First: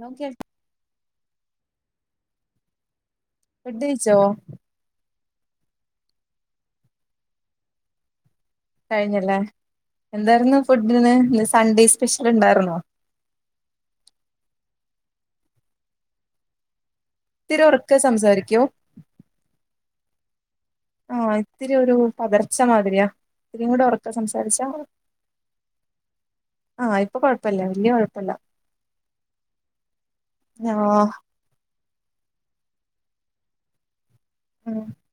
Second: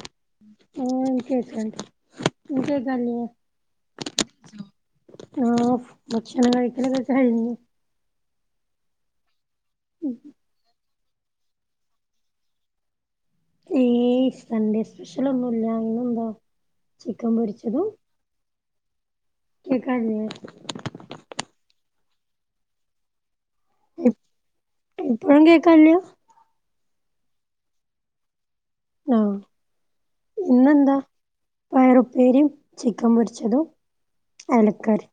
ന്നാ ഒക്കെ ആഹ് ഇൻക്ക് കേക്കാണ്ട് നിൻക്ക് കേക്കിൺല്ല്യേ? ഫുഡയിച്ചോ ആഹ് ഭക്ഷണം കഴികല്ലൊക്കെ കഴിഞ്ഞ് കഴിഞ്ഞല്ലേ എന്താരുന്നു ഫുഡിന്ന് സൺഡേ സ്പെഷ്യൽ ണ്ടായിരുന്നോ ഏയ് സൺഡേ സ്പെഷ്യൽ ഒന്നുംല്ല ന്നെന്താ ത്തിരി ഉറക്കെ സംസാരിക്കോ കേക്കാല്യേ ആഹ് ഇത്തിരിയൊരു പദർച്ച മാതിരിയാ ഇത്തിരിയും കൂടെ ഉറക്കെ സംസാരിച്ചാ ഇപ്പോഴും കേക്കാല്യാ ആഹ് ഇപ്പൊ കൊഴപ്പല്ല വല്യ കൊഴപ്പല്ല ആഹ് ഇന്നെന്താ ആഹ് പയറു ഉപ്പേരിം ചിക്കൻ പൊരിച്ചതും ഉമ് അയലക്കറിയും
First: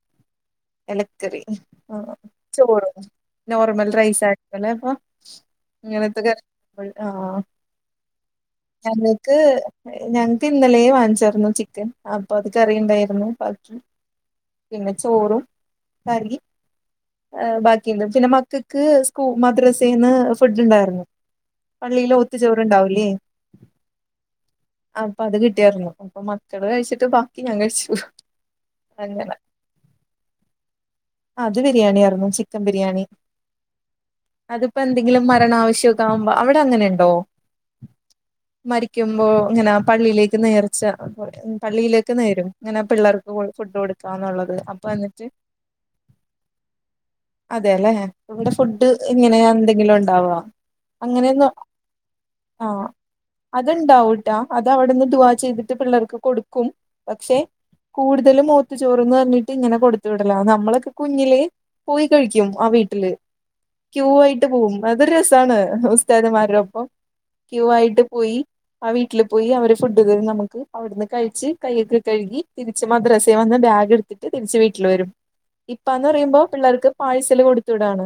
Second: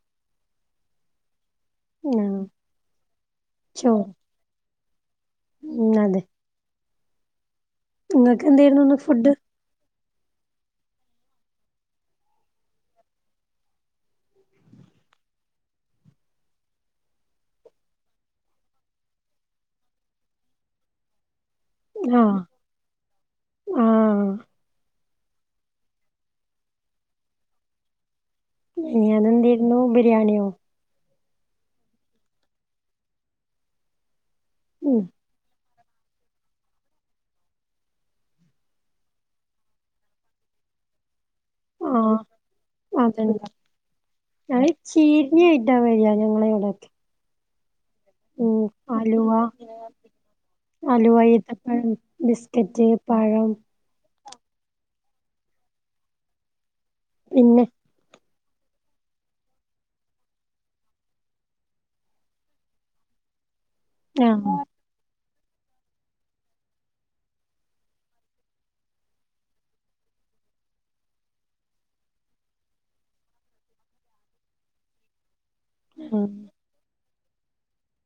എല ക്കറി ആ ചോറ് നോർമൽ ചോറും റൈസ ചെലപം ഉം ഇങ്ങനത്ത ആഹ് ങ്ങക്ക് എന്തേ ഞങ്ങക്ക് ഞങ്ങക്ക് ഇന്നലെയെ വാങ്ങിച്ചാരുന്നു ചിക്കൻ അപ്പൊ അത് കറിയുണ്ടായിരുന്നു പിന്ന ചോറും കറി ബാക്കിയണ്ട് പിന്നെ മക്കക്ക് സ്കൂ മദ്രസേൽന്ന് ഫുഡ് ഉണ്ടായിരുന്നു പള്ളിയിലോത്തു ചോറുണ്ടാവൂലേ ആഹ് അപ്പൊ അത് കിട്ടിയാരുന്നു അപ്പൊ മക്കള് കഴിച്ചിട്ട് ബാക്കി ഞാൻ കഴിച്ചു അങ്ങനെ അതെന്തേരുന്നു ബിരിയാണിയോ അത് ബിരിയാണിയായിരുന്നുു ചിക്കൻ ബിരിയാണി അതിപ്പോ ഉം എന്തെങ്കിലും മരണാവശ്യം [unintelligible] അവടെ അങ്ങനെണ്ടോ? മരിക്കുമ്പോ ഇങ്ങനെ പള്ളിയിലേക്ക് നേർച്ച [unintelligible] ആ പള്ളിയിലേക്ക് നേരും ഇങ്ങനെ അതെന്താ പിള്ളേർക്ക് ഫുഡ് കൊടുക്കാ എന്നുള്ളത് അപ്പൊ എന്നിട്ട് പറ്റെ വയ്യാഞ്ഞാൽ ഇങ്ങൾ എവിടെക്കി അതെല്ലെ ഇവടെ ഫുഡ് അലുവ എങ്ങനെയാ എന്തെങ്കിലുണ്ടാവോ? അലുവ, ഈത്തപ്പഴം, ബിസ്ക്കറ്റ്, പഴം ത്ണ്ടാവൂട്ടാ അത് അവടെന്ന് ദുവാ ചെയ്തിട്ട് പിള്ളേർക്ക് കൊടുക്കും പക്ഷെ പിന്നെ കൂടുതലും മൗത്ത് ചോറ്ന്ന് പറഞ്ഞിട്ട് ഇങ്ങനെ കൊടുത്തുവിടലാന്ന. നമ്മളൊക്കെ കുഞ്ഞില് പോയി കഴിക്കും ആ വീട്ടില് ക്യൂ ആയിട്ട് ആഹ് പോകും. അതൊരു രസാണ് ഉസ്താദുമാരുടോപ്പം ക്യൂ ആയിട്ട് പോയി ആ വീട്ടിൽ പോയി അവര് ഫുഡ്തരും നമുക്ക് അവ്ട്ന്ന് കഴിച്ച് കയ്യൊക്കെ കഴുകി തിരിച്ച് മദ്രസ വന്ന് ബാഗ് എടു ന്നിട്ട് തിരിച്ച് വീട്ടിൽ വരും ഇപ്പാന്ന് ആഹ് പറയുമ്പോ പിള്ളേർക്ക് പായ്സല് കൊടുത്ത് വിടാണ്.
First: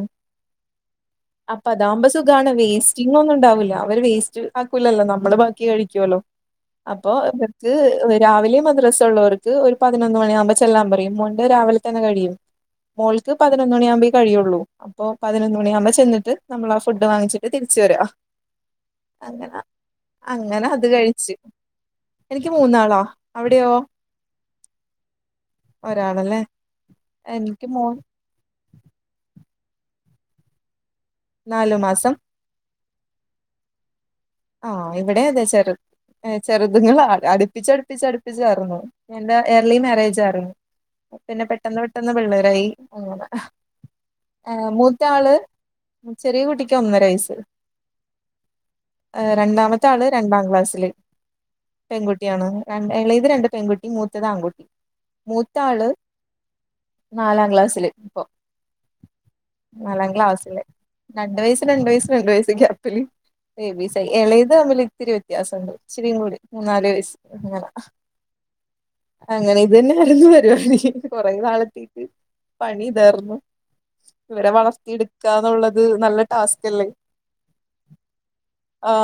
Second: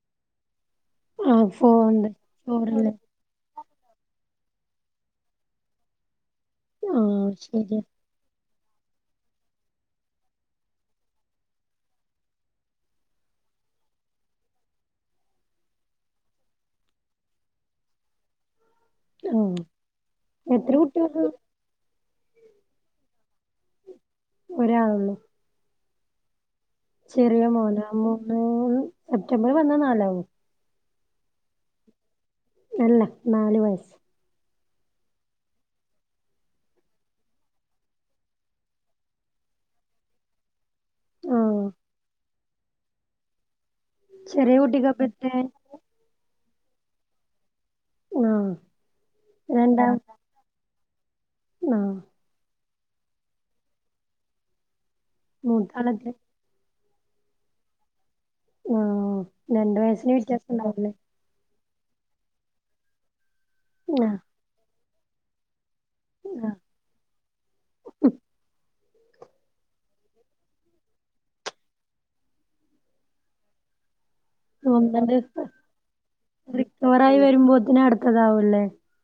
ആഹ് ഫോണ്ട് അപ്പതാവുമ്പോ സുഖാണ് ചോറല്ലേ വേസ്റ്റ് എന്ന് ഒന്നും ഉണ്ടാവുല അവര് വേസ്റ്റ് ആക്കൂലല്ലോ നമ്മള് ബാക്കി കഴിക്കോല്ലോ. അപ്പൊ ആഹ് വർക്ക് ശരിയാ [unintelligible] രാവിലെ മദ്രസള്ളോർക്ക് ഒരു പതിനൊന്ന് മണിയാകുമ്പോ ചെല്ലാ പറയും മോന്റെ രാവിലെ തന്നെ കഴിയും. മോൾക്ക് പതിനൊന്നണിയാവുമ്പഴേ കഴിയുള്ളൂ അപ്പൊ പതിനൊന്ന് മണിയാകുമ്പോ ചെന്നിട്ട് നമ്മളാ ഫുഡ് വാങ്ങിച്ചിട്ട് തിരിച്ച് വരാ. അങ്ങന ആഹ് അങ്ങനാ എത്ര അത് കുട്ടികള് കഴിച്ച്. എനിക്ക് മൂന്നാളാ അവിടെയോ ഒരാളൊള്ളൂ ഒരാളല്ലേ? ചെറിയ എനിക്ക് മോന മോൻ മൂന്ന് സെപ്റ്റംബർ വന്നാ നാലാവും. നാലു മാസം. അല്ല നാല് വയസ്സ്. ആ ഇവടെ അതെ ചെറു ഏ ചെറുതുങ്ങളാ അടുപ്പിച്ചടുപ്പിച്ച അടുപ്പിച്ചാർന്നു എന്റെ ഏർലി മാരേജായിരുന്നു. പിന്നെ ആഹ് പെട്ടന്ന് പെട്ടന്ന് പിള്ളേരായി ങ്ങനെ. ഏ ചെറിയ കുട്ടിക്കപ്പ മൂത്താള് എത്രയായി ചെറിയ കുട്ടിക്ക് ഒന്നര വയസ്സ്. ആഹ്. രണ്ടാമത്തെ രണ്ടാം ആള് രണ്ടാം ക്ലാസ്സില് ആഹ് പെൺകുട് കുട്ടിയാണ് എളെത് രണ്ട് പെൺകുട്ടി മൂത്തത് ആൺകുട്ടി മൂത്ത ആള് മൂത്താളെത്ര നാലാം ക്ലാസ്സില് ഇപ്പൊ. ആ രണ്ട് നാലാം വയസിന് വ്യത്യാസം ക്ലാസ്സില് ഉണ്ടാവുല്ലേ? രണ്ട് വയസ് രണ്ട് വയസ്സ് രണ്ട് വയസ്സ് ഗ്യാപ്പില്. ബേബീസ് ആഹ് എളെത് തമ്മിൽ ഇത്തിരി വ്യത്യാസംണ്ട് ഇച്ചിരിംകൂടി ആഹ് മൂന്നാല് വയസ്സ് അങ്ങന അങ്ങനെ ഇത് തന്നെ ആയിരുന്നു പരുപാടി കൊറെ നാളത്തേക്ക്. പണി താർന്നു ഇവരെ വളർത്തി ഒന്നണ്ട് ഇടുക്കാന്നുള്ളത് നല്ല ടാസ്ക് അല്ലേ? ആയി വരുമ്പോ പിന്നെ അടുത്തതാവുംല്ലേ? ആ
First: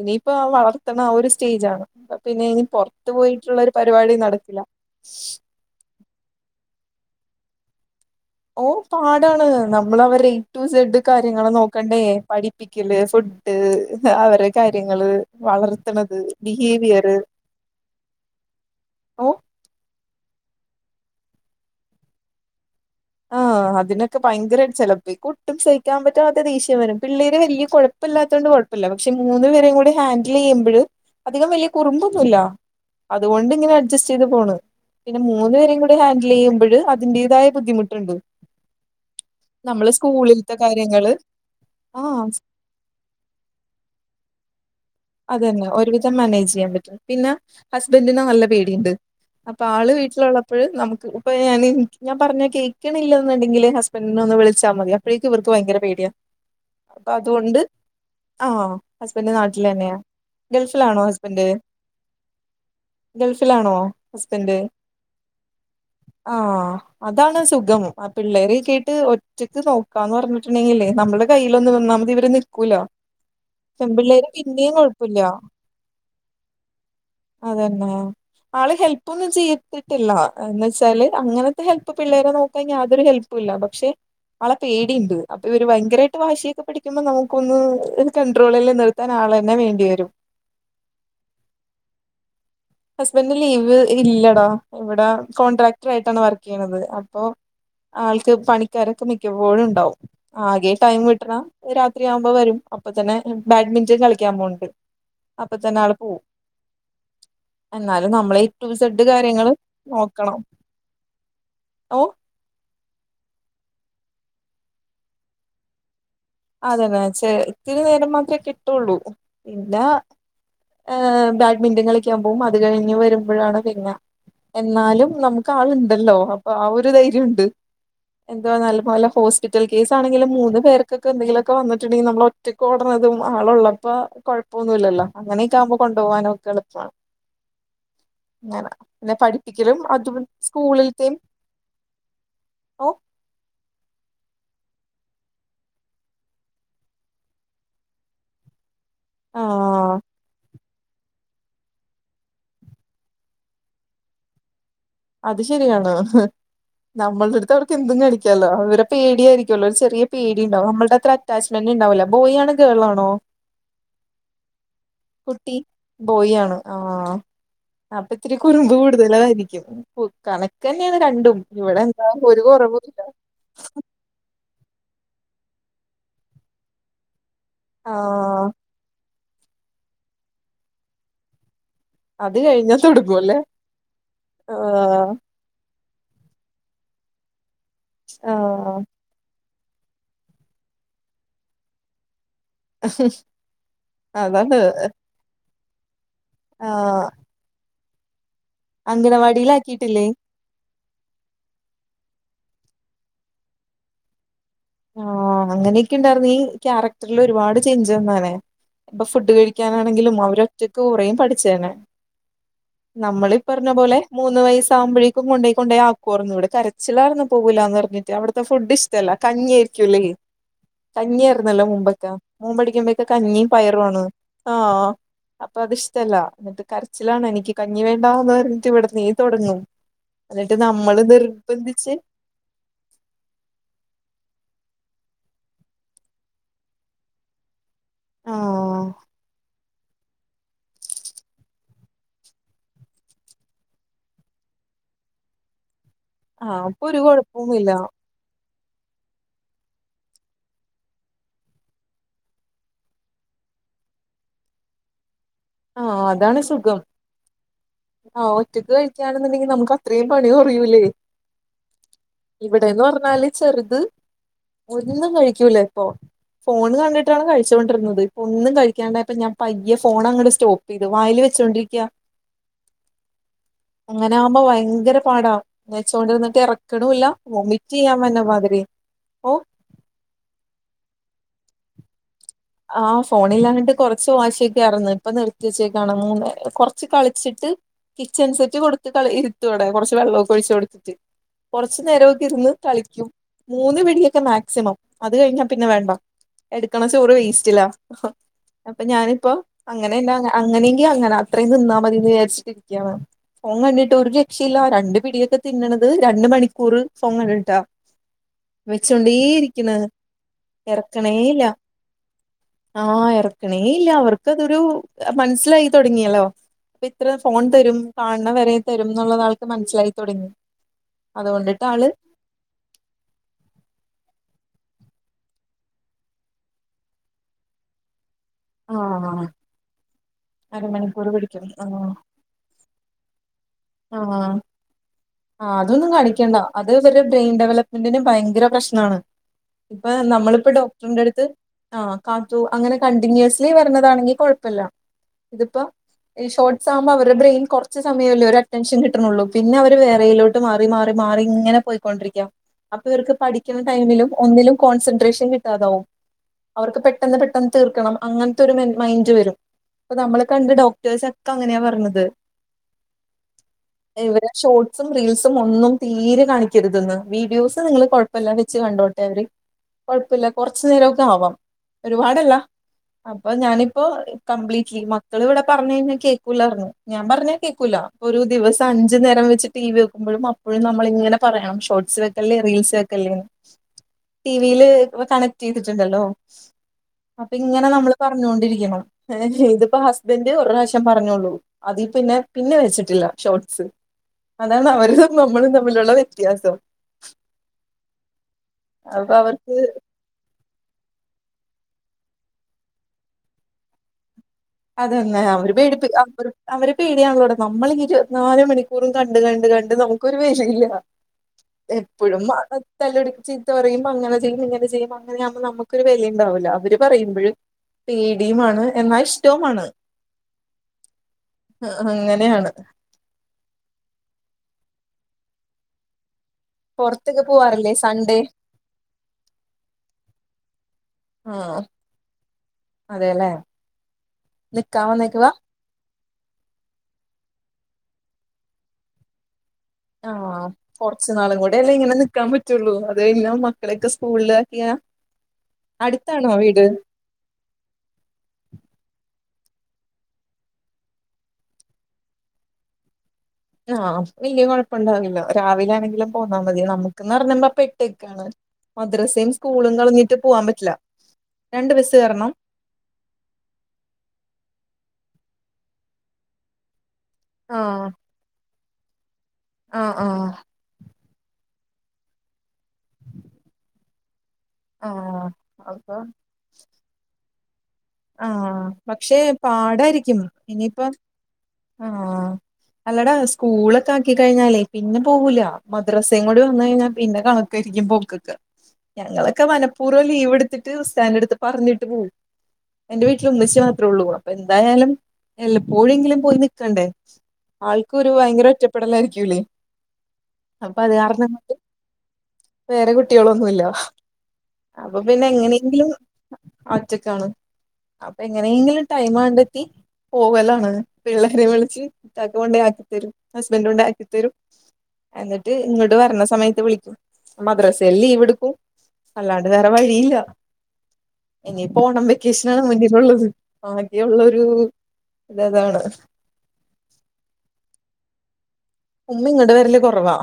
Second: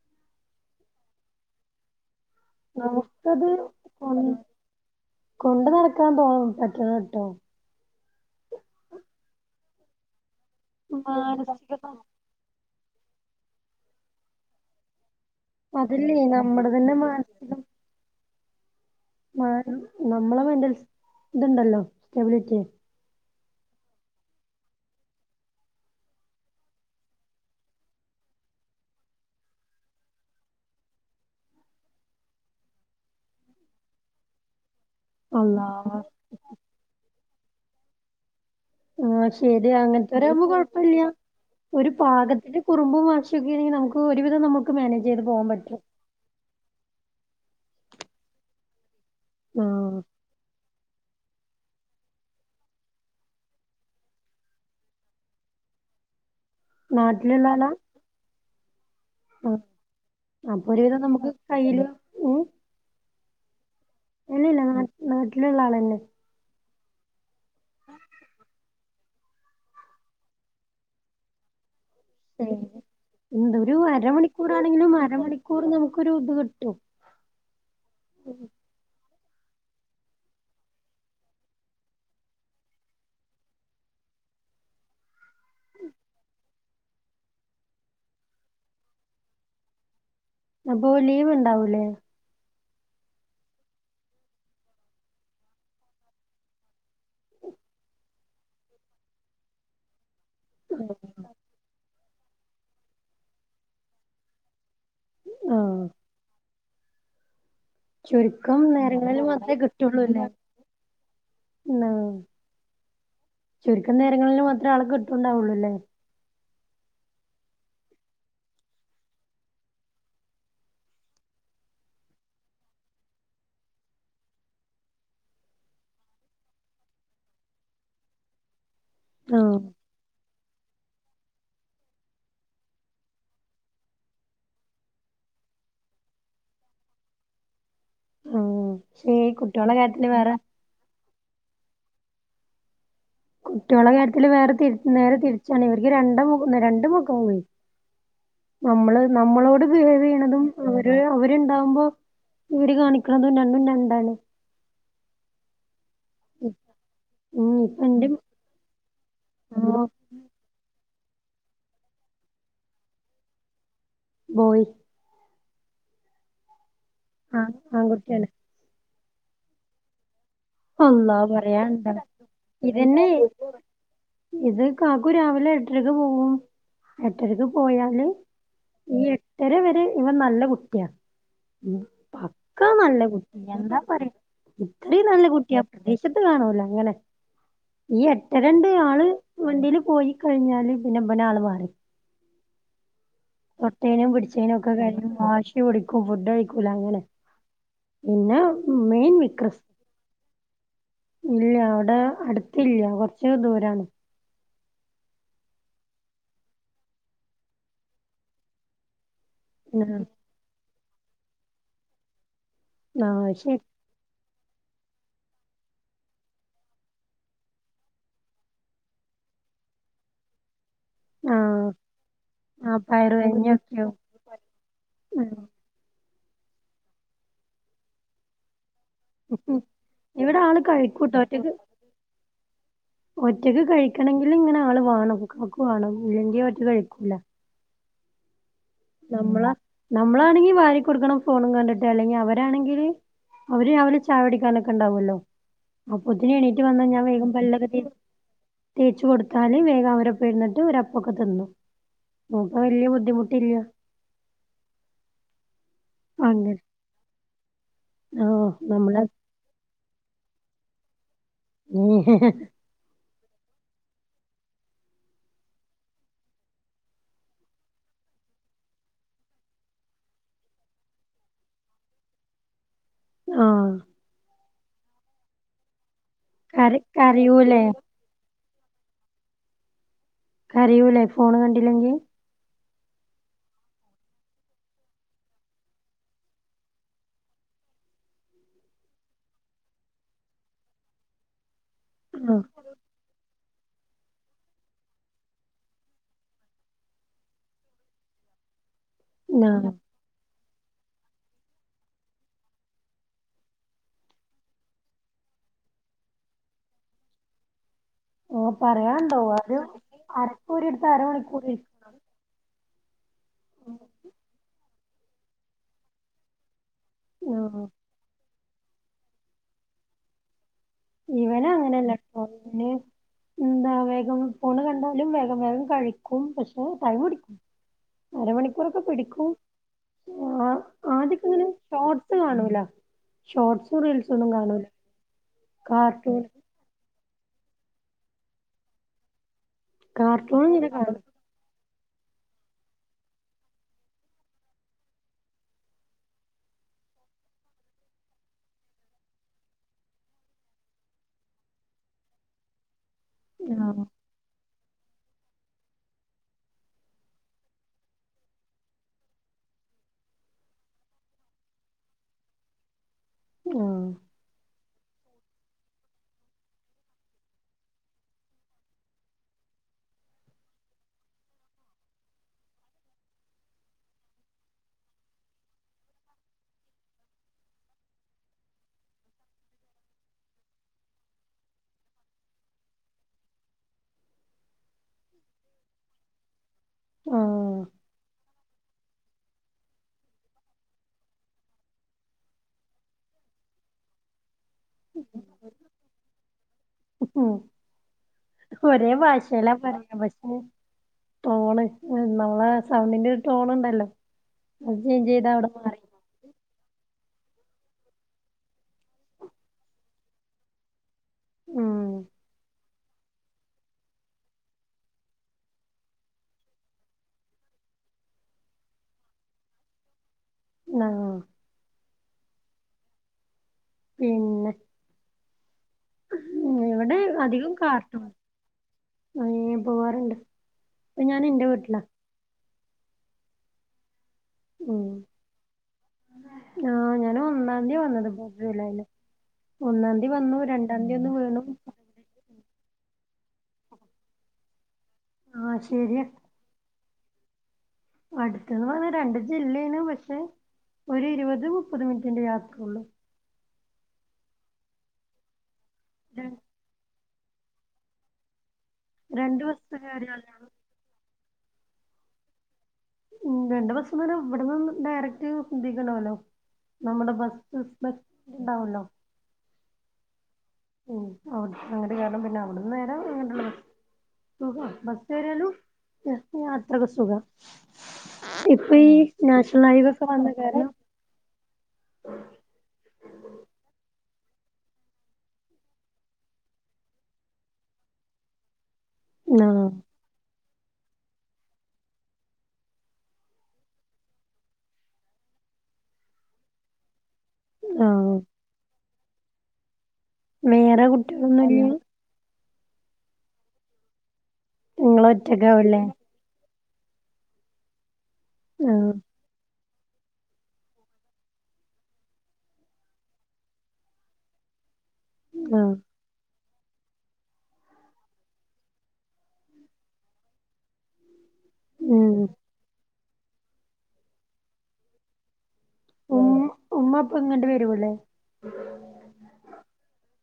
ഇനിപ്പൊ വളർത്തണ ആ ഒരു സ്റ്റേജാണ്. അപ്പ പിന്നെ ഇനി പൊറത്തു നമുക്കത് പോയിട്ടുള്ളൊരു പരിപാടി ഒന്ന് നടക്കില്ല. കൊണ്ട് നടക്കാൻ തോന്നും പറ്റണംട്ടോ. ഓ പാടാണ് നമ്മൾ അവർടെ എയ് ടു സെഡ് കാര്യങ്ങൾ മാനസിക സ നോക്കണ്ടേ പഠി പ്പിക്കല്, ഫുഡ്, അവരെ കാര്യങ്ങള് അതല്ലേ വളർത്ത്ണത്, നമ്മുടെ തന്നെ ബിഹേവിയറ് മാനസികം ഓ മാ നമ്മളെ മെന്റൽസ് ഇതുണ്ടല്ലോ സ്റ്റെബിലിറ്റി [inaudible] ആഹ് അതിനൊക്കെ ഭയങ്കരായിട്ട് ചെലപ്പി ഒട്ടും സഹിക്കാൻ പറ്റാത്ത ദേഷ്യം വരും പിള്ളേര് വല്യ കൊയ പ്പല്ലാതോണ്ട് കൊഴപ്പല്ല പക്ഷെ മൂന്ന്പേരേംകൂടി ഹാൻഡില് ചെയ്യുമ്പഴ് അധികം വലിയ കുറുമ്പൊന്നുല്ല. അതുകൊണ്ട് ഇങ്ങനെ അഡ്ജസ്റ്റ് ചെയ്ത് പോണ്. പിന്നെ മൂന്ന് പേരെയും കൂടെ അള്ളാഹ് ഹാൻഡിൽ ചെയ്യുമ്പോൾ അതിന്റേതായ ബുദ്ധിമുട്ടുണ്ട്. ആഹ് ശരിയാ നമ്മള് അങ്ങൻത്തരാവുമ്പോ സ്കൂളിലത്തെ കൊഴപ്പല്ലൃ കാര്യങ്ങള് ഒരു ആഹ് പാകത്തിന്. കുറുമ്പും വാശിക്കോണെങ്കിൽ നമുക്ക് ഒരുവിധം നമുക്ക് മാനേജ് ചെയ്ത് പോകാൻ അതന്നെ പറ്റും ഒരുവിധം മാനേജ് ചെയ്യാൻ പറ്റും പിന്നെ ഹസ്ബൻറ്റിനെ നല്ല പേടിയുണ്ട്. അപ്പോ ആള് ആഹ് വീട്ടിലുള്ളപ്പഴ് നമുക്ക്. ഇപ്പൊ ഞാൻ ഞാൻ പറഞ്ഞ കേക്ക്ണില്ലാന്നുണ്ടെങ്കിൽ ഹസ്ബൻറിനെ ഒന്ന് വിളിച്ചാമതി അപ്പോഴേക്കും ഇവർക്ക് ഭയങ്കര പേടിയാ. [inaudible] അപ്പൊ അതുകൊണ്ട് ആളാ ആഹ് ഹസ്ബന്റ്. ആഹ് ലെനെ അപ്പൊ ഒരുവിധം ഗൾഫിലാണോ നമുക്ക് ഹസ്ബൻഡ് കയ്യില് ഗൾഫിലാണോ. ഇല്ലില്ല നാ നാട്ടിലുള്ള ആളന്നെ. ആഹ് അതാണ് സുഖം പിള്ളേരൊക്കായിട്ട്. റ്റക്ക് നോക്കാന്ന് പറഞ്ഞിട്ടുണ്ടെങ്കിലേ നമ്മുടെ കൈയിൽ ഒന്ന് വന്നാൽ മതി ഇന്ന് നിക്കൂല എന്തൊരു പെമ്പിള്ളേര്. പിന്നേയും അരമണിക്കൂറാണെങ്കിലും കൊഴപ്പല്ലൃ അരമണിക്കൂർ നമുക്കൊരു ഇത് കിട്ടും അതന്നെ. ആള് ഹെല്പ് ഒന്നും ചെയ്തിട്ടില്ല എന്ന് വെച്ചാല് അങ്ങനത്തെ ഹെല്പ് പിള്ളേരെ നോക്കുയ്ഞോൽ അതൊരു ഹെല്പ്. [unintelligible] പക്ഷേ. ആളെ പേടിണ്ട് അപ്പൊ ഇവര് ഭയങ്കരായിട്ട് വാശിയൊക്കെ പിടിക്കുമ്പോ നമുക്കൊന്ന് കണ്ട്രോളില് നിറ് വേറെ ആളന്നെ വേണ്ടിവരും. അപ്പൊ ലീവ്ണ്ടാവൂലേ ഹസ്ബന്റിന് ലീവ് ഇല്ലടാ ഇവടെ കോൺട്രാക്ടർ ആയിട്ടാണ് വർക്ക് ചെയ്യണത് അപ്പൊ. ആൾക്ക് പണിക്കാരൊക്കെ മിക്കപ്പോഴുണ്ടാവും ആകെ ടൈം കിട്ടണ രാത്രിയാവുമ്പോ വരും അപ്പൊതന്നെ ബാഡ്മിന്റൺ കളിക്കാൻ പോവ്ണ്ട്. അപ്പൊ തന്നെ ആഹ് ആള് പോവും. എന്നാലും നമ്മളെ എ ചുരുക്കം ടു സെഡ് നേരങ്ങളിൽ കാര്യങ്ങള് മാത്രേ കിട്ടുള്ളൂല്ലേ. നോക്കണം ഉ ഓ ആഹ് ചുരുക്കം നേരങ്ങളിൽ മാത്രേ ആളെ കിട്ടുണ്ടാവുള്ളൂല്ലേ. അതെന്നാച്ച ഇത്തിരി നേരം മാത്രേ കിട്ടുള്ളൂ ഇല്ലാ- ആഹ് ബാഡ്മിന്റൺ കളിക്കാൻ പോകും അത് കഴിഞ്ഞ് വരുമ്പോഴാണ് തിന്ന. എന്നാലും നമുക്ക് ആള്ണ്ടല്ലോ അപ്പൊ ആ ഒരു ധൈര്യണ്ട് എന്താ നല്ല പോലെ. ആഹ് ഹോസ്പിറ്റൽ കേസ്. ആണെങ്കിൽ മൂന്ന് പേർക്കൊക്കെ എന്തെങ്കിലുക്കെ വന്നിട്ടുണ്ടെങ്കിൽ നമ്മൾ ഒറ്റക്ക് ഓടുന്നതും ആള് ഉള്ളപ്പോ കെഴപ്പെന്നുല്ലല്ലോ അങ്ങനൊക്കെ ആകുമ്പോ കൊണ്ടോവാനൊക്കെ എളുപ്പാണ്. അങ്ങന പക്ഷേ എന്നെ ഈ കുട്ടികളെ പഠിപ്പിക്കലും കാര്യത്തില് അത വേറെ സ്കൂളിലത്തെയും ഓ കുട്ടൃളെ കാര്യത്തില് വേറെ തി നേരെ തിരിച്ചാണ് ഇവർക്ക് രണ്ട് മുഖം രണ്ട് മുഖം ഉണ്ട് നമ്മള് ആ നമ്മളോട് ബിഹേവ്യ്യ്ണതും. അവര് അവരുണ്ടാവുമ്പോ ഇവര് കാണിക്കണതും രണ്ടും രണ്ടാണ്. അത് ശരിയാണോ നമ്മുടെ ഉം അടുത്ത് അവർക്ക് ഇപ്പ എന്തും എന്റെ കളിക്കാലോ അവരെ പേടിയായിരിക്കല്ലോ ഒരു മോ ചെറിയ പേടിണ്ടാവും നമ്മള്ടെ അത്ര അറ്റാച്ച്മെന്റ്ണ്ടാവൂല ബോയി ആണോ ഗേൾ ആണോ. ബോയി കുട്ടി ബോയി ആണ് ആ- ആഹ് ആൺ കുട്ടിയാണ്. കുറുമ്പ് കൂടുതലായിരിക്കും കണക്ക് ന്നെയാണ് അള്ളാ രണ്ടും ഇവടെ എന്താ ഒരു കുറവുല്ല. ഏ [unintelligible] ഇത് കാക്കു രാവിലെ എട്ടരക്ക് പോകും എട്ടരക്ക് പോയാല്. ആഹ് ഈ എട്ടരവരെ ഇവൻ നല്ല കുട്ടിയാ. അത് പക്ക കഴിഞ്ഞാ തുടങ്ങുവല്ലേ നല്ലകുട്ടി എന്താ പറയ ഇത്രയും ആഹ് നല്ലകുട്ടി. എ പ്രദേശത്ത് കാണൂല അങ്ങനെ ഈ എട്ടരന്റെ ആഹ് ആള്. വണ്ടീല് പോയി കഴിഞ്ഞാല് പിന്നെ ഇബൻ ആള് മാറി. അഹും തൊട്ടേനും പിടിച്ചേനും ഒക്കെ കരഞ് വാശി പിടിക്കും ഫുഡ് കഴിക്കൂല അങ്ങനെ. ആഹ് പിന്നെ ഉമ്മേം വിക്രസ് അംഗനവാടിയിലാക്കിയിട്ടില്ലേ ഇല്ല അവിടെ അടുത്തില്ല കൊറച്ച് ദൂരാണ് ആഹ് അങ്ങനെയൊക്കെ ഉണ്ടായിരുന്നേങ്ങി ഈ ക്യാരക്ടറിൽ ഒരുപാട് ചേഞ്ച് വന്നേനെ അപ്പോ ഫുഡ് കഴി ക്കാനാണെങ്കിലും അവര് ഒറ്റക്ക് കൊറേം പഠിച്ചേനെ ആ നമ്മള് ശരി ഇപറഞ്ഞ പോലെ മൂന്ന് വയസ്സ് ആകുമ്പോഴേക്കും കൊണ്ടോയി കൊണ്ടോയി ആക്കുവാർന്നു ഇവിടെ കരച്ചിലായിരുന്നു പോവുല്ലാന്ന് പറഞ്ഞിട്ട് അവിടുത്തെ ഫുഡ് ഇഷ് ടല്ല കഞ്ഞിരിക്കുല്ലേ കഞ്ഞിയാർന്നല്ലോ ആഹ് മുമ്പൊക്കെ മോൻ ആ പഠിക്കുമ്പോക്കെ പയറ് കഞ്ഞിം പയറും കഞ്ഞിയൊക്കെയോ ആണ് അപ്പോ അത് ഇഷ്ടല്ല എന്നിട്ട് കരച്ചിലാണ് എനിക്ക് കഞ്ഞി വേണ്ടാന്ന് പറഞ്ഞിട്ട് ഇവിടന്നേ തോടങ്ങും ഇവിടെ എന്നിട്ട് ആള് നമ്മള് കഴിക്കൂട്ടോ ഒറ്റക്ക് നിർബന്ധിച്ച് ഒറ്റക്ക് കഴിക്കണെങ്കില് ഇങ്ങനെ ആള് വേണം മക്കക്ക് വേണം ഇല്ലെങ്കിൽ ഒറ്റക്ക് കഴിക്കൂല ആഹ് നമ്മളാ നമ്മളാണെങ്കില് വാരി കൊടുക്കണം ഫോണും കണ്ടിട്ട് അല്ലെങ്കി അവരാണെങ്കില് അവര് രാവിലെ ചായ കുടിക്കാനൊക്കെ ഉണ്ടാവല്ലോ അപ്പോത്തിന് എണീറ്റ് ആഹ് വന്നാ അപ്പൊ ഒരു ഞാൻ വേഗം പല്ലോക്കെ കൊഴപ്പവുമില്ല തേച്ച് തേച്ച് കൊടുത്താല് വേഗം അവരോപ്പ ഇരിന്നിട്ട് ഇവരോപ്പൊക്കെ തിന്നു നമുക്ക് വല്യ ബുദ്ധിമുട്ടില്ല ആഹ് അതാണ് അങ്ങനെ സുഖം ആഹ് ഒറ്റക്ക് കഴിക്കാന്നുണ്ടെങ്കില് നമുക്ക് അത്രയും പണി കൊറയൂലേ [unintelligible] ഇവിടേന്ന് പറഞ്ഞാല് ചെറുത് ഒന്നും കഴിക്കൂല ഇപ്പോ ഫോണ് കണ്ടിട്ടാണ് കഴിച്ചുകൊണ്ടിരുന്നത് ഒന്നും കഴിക്കണ്ടായപ്പോ ഞാൻ പയ്യേ ഫോണ് അങ്ങ്ട് സ്റ്റോപ്പേയ്തു വായേല് വേച്ചോണ്ടിരിക്ക ആഹ് അങ്ങനെ ആകുമ്പോ ഭയങ്കര പാടാ എന്നേച്ച് ഇവടെണ്ടിരുന്ന് ഇത് കര എറക്കണുല്ല കരയൂലേ വോമിറ്റ് ചെയ്യാൻ വന്ന മാതിരി ഓ കരയൂലേ ഫോണ് കണ്ടില്ലെങ്കി ആഹ് ഫോണിലാഞ്ഞിട്ട് കൊറച്ച് വാശിയോക്കെ ആയിരുന്നു ഇപ്പോ നിർത്തി വെച്ചേക്കാണ് മൂന്ന് കൊറച്ച് കളിച്ചിട്ട് കിച്ചൺ സെറ്റ് കൊടുത്ത് കളി ഇരുത്തു അവിടെ കൊറച്ച് വെള്ളോക്കെ ഒഴിച്ച് കൊടുത്തിട്ട് കൊറച്ച് നേരൊക്കെ ആഹ് ഇരുന്ന് കളിക്കും മൂന്ന് പിടിയൊക്കെ മാക്സിമം അത് കഴിഞ്ഞാൽ പിന്നെ വേണ്ട എടുക്കണ ചോറ് വെ സ്റ്റിലാ അപ്പോ ഞാനിപ്പോ ആഹ് അങ്ങ [unintelligible] അങ്ങനെങ്കി അങ്ങന അത്രയും തിന്നാൽ മതിന്ന് വിചാരിച്ചിട്ട് ഇരിക്കാണ് ഫോൺ കണ്ടിട്ട് ഒരു രക്ഷയില്ല രണ്ട് പിടിയൊക്കെ തിന്നണത് രണ്ട് മണിക്കൂറ് ഫോൺ കണ്ടിട്ടാ ഓഹ് വെച്ചോണ്ടേ പറയാണ്ടോ ഒരു ഇരിക്കുണ് അരക്കൂറി എടുത്ത എറക്കണേ അരമണിക്കൂർ ഇല്ല ഇരിക്കും ആഹ് ഇറക്കണേ ഇല്ല അവർക്കതൊരു മനസ്സിലായി തോടങ്ങിയല്ലോ അപ്പോ ഇത്ര ഫോൺ ആഹ് തരും കാണണ വരെ തരും എന്നുള്ളത് ആൾക്ക് മനസ്സിലായി തൊടങ്ങി ഇവന് അതുകൊണ്ടിട്ട് ആള് അങ്ങനന്ന [unintelligible] എന്താ വേഗം ഫോണ് കണ്ടാലും വേഗം വേഗം കഴിക്കും പക്ഷേ ടൈം പിടിക്കും അര മണിക്കൂറൊക്കെ ആഹ് പിടിക്കും അ അരമണിക്കൂർ ആദ്യക്കെ ഇങ്ങനെ പിടിക്കും ഷോ ആഹ് ട് കാണൂ ഷോർട്സും റീൽസും ആഹ് ഒന്നും കാണൂല്ല ആഹ് അതൊന്നും കാണിക്കണ്ട അത് ഇവരെ ബ്രെയിൻ ഡെവലപ്മെന്റിന് ഭയങ്കര പ്രശ്നാണ് ഇപ്പം കാർട്ടൂൺ നമ്മളിപ്പ ഇങ്ങനെ കാണും ഡോക്ടറിന്റെടുത്ത് ആഹ് കാത്തു അങ്ങനെ കണ്ടിന്യൂസ്ലിലി വരണതാണെങ്കി കൊഴപ്പല്ല ഇതിപ്പോ ഈ ഷോർട്ട്സ് ആകുമ്പോ അവരെ ബ്രെയിൻ കൊറച്ച് സമയോല്ലേ ഒരോ റ്റെൻഷൻ കിട്ടള്ളൂ പിന്നെ അവര് വേറെയിലോട്ട് മാറി മാറി മാറി ഇങ്ങനെ പോയിക്കൊണ്ടിരിക്ക അപ്പോ ഇവർക്ക് പഠിക്കുണാ ആഹ് ടൈമിലും ഒന്നിലും കോൺസെൻട്രേഷൻ കിട്ടാതാവും അവർക്ക് പെട്ടെന്ന് പെട്ടെന്ന് തീർക്കണം അങ്ങനത്തൊരു മൈൻഡ് വരും ഇപ്പോ നമ്മള് കണ്ട ഡോക്ടേഴ്സോക്കെ അങ്ങനെയാ പറഞ്ഞത് ഉം ഇവരെ ഷോർട്സും റീൽസും ഒന്നും തീരെ കാണിക്കരുതെന്ന് വീഡിയോസ് നിങ്ങള് കൊഴപ്പോ എല്ലാ വെച്ച് കണ്ടോട്ടവര് കൊഴപ്പല്ല കൊറച്ചുനേരൊക്കാവാം ഒരുപാടല്ല അപ്പൊ ഞാനിപ്പോ കംപ്ലീറ്റ്ലി മക്കൾ ഇവിടെ പറഞ്ഞഴിഞ്ഞാ കേക്കൂലാർന്നു ഞാൻ പറഞ്ഞ കേക്കൂല. ഒരു ദിവസ അഞ്ചു നേരം വെച്ച് ടി വി വെക്കുമ്പോഴും അപ്പോഴും നമ്മളിങ്ങനെ പറയണം ഷോട്സ് വെക്കല്ലേ റീൽസ് വെക്കല്ലെന്ന് ടി വീ ല് കണക്ട് ചെയ്തിട്ടുണ്ടല്ലോ അപ്പൊ ആഹ് ഇങ്ങനെ നമ്മൾ പറഞ്ഞോണ്ടിരിക്കണം ഇതിപ്പോ ഹസ്ബൻ്റ് ഒരു പ്രാശ്യം പറഞ്ഞോള്ളൂ അതി പിന്നെ പിന്നെ വെച്ചി ട്ടില്ല ഷോട്സ് അതാണ് അവര് നമ്മളും തമ്മിലുള്ള വ്യത്യാസം ആഹ് ഒരേ അപ്പൊ ഭാഷയിലാ അവർക്ക് പറയാ പക്ഷെ ടോണ് മ്മളെ സൗണ്ടിന്റെ ഒരു ടോൺണ്ടല്ലോ. അതന്നേ അവരു പേടിപ്പിക്ക് അവര് അവരെ പേടിയാണല്ലോട നമ്മളഞ്ഞിരുപത്ത്നാല് മണിക്കൂറും കണ്ട് കണ്ട് കണ്ട് നമുക്കൊരു വേലയില്ല ഉം എപ്പോഴും അഹ് തല്ലൂടി ചീത്ത പറയുമ്പൊങ്ങനെ ചെയ്യും ഇങ്ങനെ ചെയ്യും അ അങ്ങനെയാകുമ്പോ നമ്മുക്കൊരു വെലയുണ്ടാവൂലൊ അവര് പറയുമ്പഴ് പേടിയുമാണ് എന്നാശ് റ്റൊമാണ് ണാഹ് ആഹ് അങ്ങനെയാണ്. പിന്നെ ഉം ഇവിടെ പൊറത്തൊക്കെ അധികം പോവാറില്ലേ കാർട്ടൂൺ സൺഡേ ഉം പോവാറുണ്ട് ഇപ്പൊ ഞാനിന്റെ വീട്ടിലാ അതേല്ലേ നിക്കാ ഉം വന്നേക്കുവാ ആഹ് ഞാനൊന്നദ്യ വന്നത് ഇപ്പൊ ജൂലൈയില് ഒന്നാന്തി വന്നു രണ്ടാദ്യൊന്ന് വീണു. ത്തിങ്ങനെ നിക്കാ പറ്റ് റ്റൊള്ളൂ അതഴിഞ്ഞ മക്കളൊക്കെ സ്കൂളിലാക്കിയാ ആഹ് ശരിയാ അടുത്താണോ വീട് അടുത്ത്ന്ന് പറഞ്ഞ രണ്ട് ജില്ലേണ് പക്ഷെ ഒരു ഇരുപത് മുപ്പത് മിനിറ്റിന്റെ യാത്രൊള്ളു. ആഹ് അപ്പോ വല്ല്യ കൊഴപ്പുണ്ടാവില്ല രാവിലെ ആണെങ്കിലും പോന്നാ മതി നമുക്ക്ന്നറഞ്ഞ മ്മ പെട്ട്ക്കാണ് മദ്രസയും രണ്ട് ബസ് സ്കൂളും കളഞ്ഞിട്ട് കയറിയാലേ പോവാൻ ഉള്ളൂ. പറ്റില്ല രണ്ട് ബസ്സ് കേറണം? ഉം രണ്ട് ബസ്സ്ന്നറഞ്ഞ ഇവ്വിടുന്ന് ഡയറക്റ്റ് സിദീക്കുണ്ടാവല്ലോ നമ്മുടെ ബസ് സ് ആഹ് ബസ് ഇണ്ടാവൊല്ലോ ആഹ് ആഹ് ഉം ആഹ് അങ്ങട്ട് കേറണം അവ്ടുന്നേരേ ഇങ്ങട്ട്ള്ളെ ബസ് സുഖ ആഹ് ബസ്സേറിയാലും അപ്പൊ എസ്റ്റ് യാത്രൊക്കെ സുഖ ആഹ് പക്ഷെ നാഷണൽ ഹൈവേ ഒക്കെ പാടായിരിക്കും വന്ന കാരണം ഇനിയിപ്പം ആഹ് അല്ലടാ സ്കൂളൊക്കെ ആക്കി കഴിഞ്ഞാലേ പിന്നെ പോകൂല മദ്രസയും കൂടെ വന്നഴിഞ്ഞാൽ പിന്നെ കണ ക്കരിക്കും പോക്കൊക്കെ. ഞങ്ങളൊക്കെ ആഹ് മനപൂർവ്വം ലീവ് എടുത്തിട്ട് ഉസ്താൻ്റെടുത്ത് പറഞ്ഞിട്ട് പോവും. എന്റെ വീട്ടില് ഉമ്മച്ചി മാത്രേ ഉള്ളൂ അപ്പൊ എന്തായാലും എല്ലപ്പോഴെങ്കിലും പോയി നിക്കണ്ടേ. ആൾക്കൊരു ആഹ് വയങ്കര ഒറ്റപ്പെടലായിരിക്കൂല്ലേ വേറെ കുട്ടികളൊന്നുല്ല വേറെ കുട്ടികളൊന്നുല്ല അപ്പൊ നിങ്ങള് പിന്നെ ഒറ്റക്കാവല്ലേ എങ്ങനെങ്കിലും ഒറ്റക്കാണ് അപ്പൊ എങ്ങനെയെങ്കിലും ആഹ് ടൈം കണ്ടെത്തി പോവലാണ് പിള്ളേരെ വിളിച്ച് ഇക്കാക്ക കൊണ്ടാക്കിത്തരും ഹസ്ബൻ്റ് കൊണ്ടാക്കിത്തരും. എന്നിട്ട് ആഹ് ഇങ്ങട്ട് വരണ സമയത്ത് വിളിക്കും. മദ്രസയിൽ ലീവെടുക്കും അല്ലാണ്ട് വേറെ വഴിയില്ല ഇനിയിപ്പോ ഓണം ഉം വെക്കേഷനാണ് മുന്നിലുള്ളത് ആകെയുള്ളൊരു ത താണ് ഉമ് ഉമ്മപ്പോ ഇങ്ങട്ട് വരൂല്ലേ ഉമ്മി ങ്ങ്ട്ട് വരല് കൊറവാ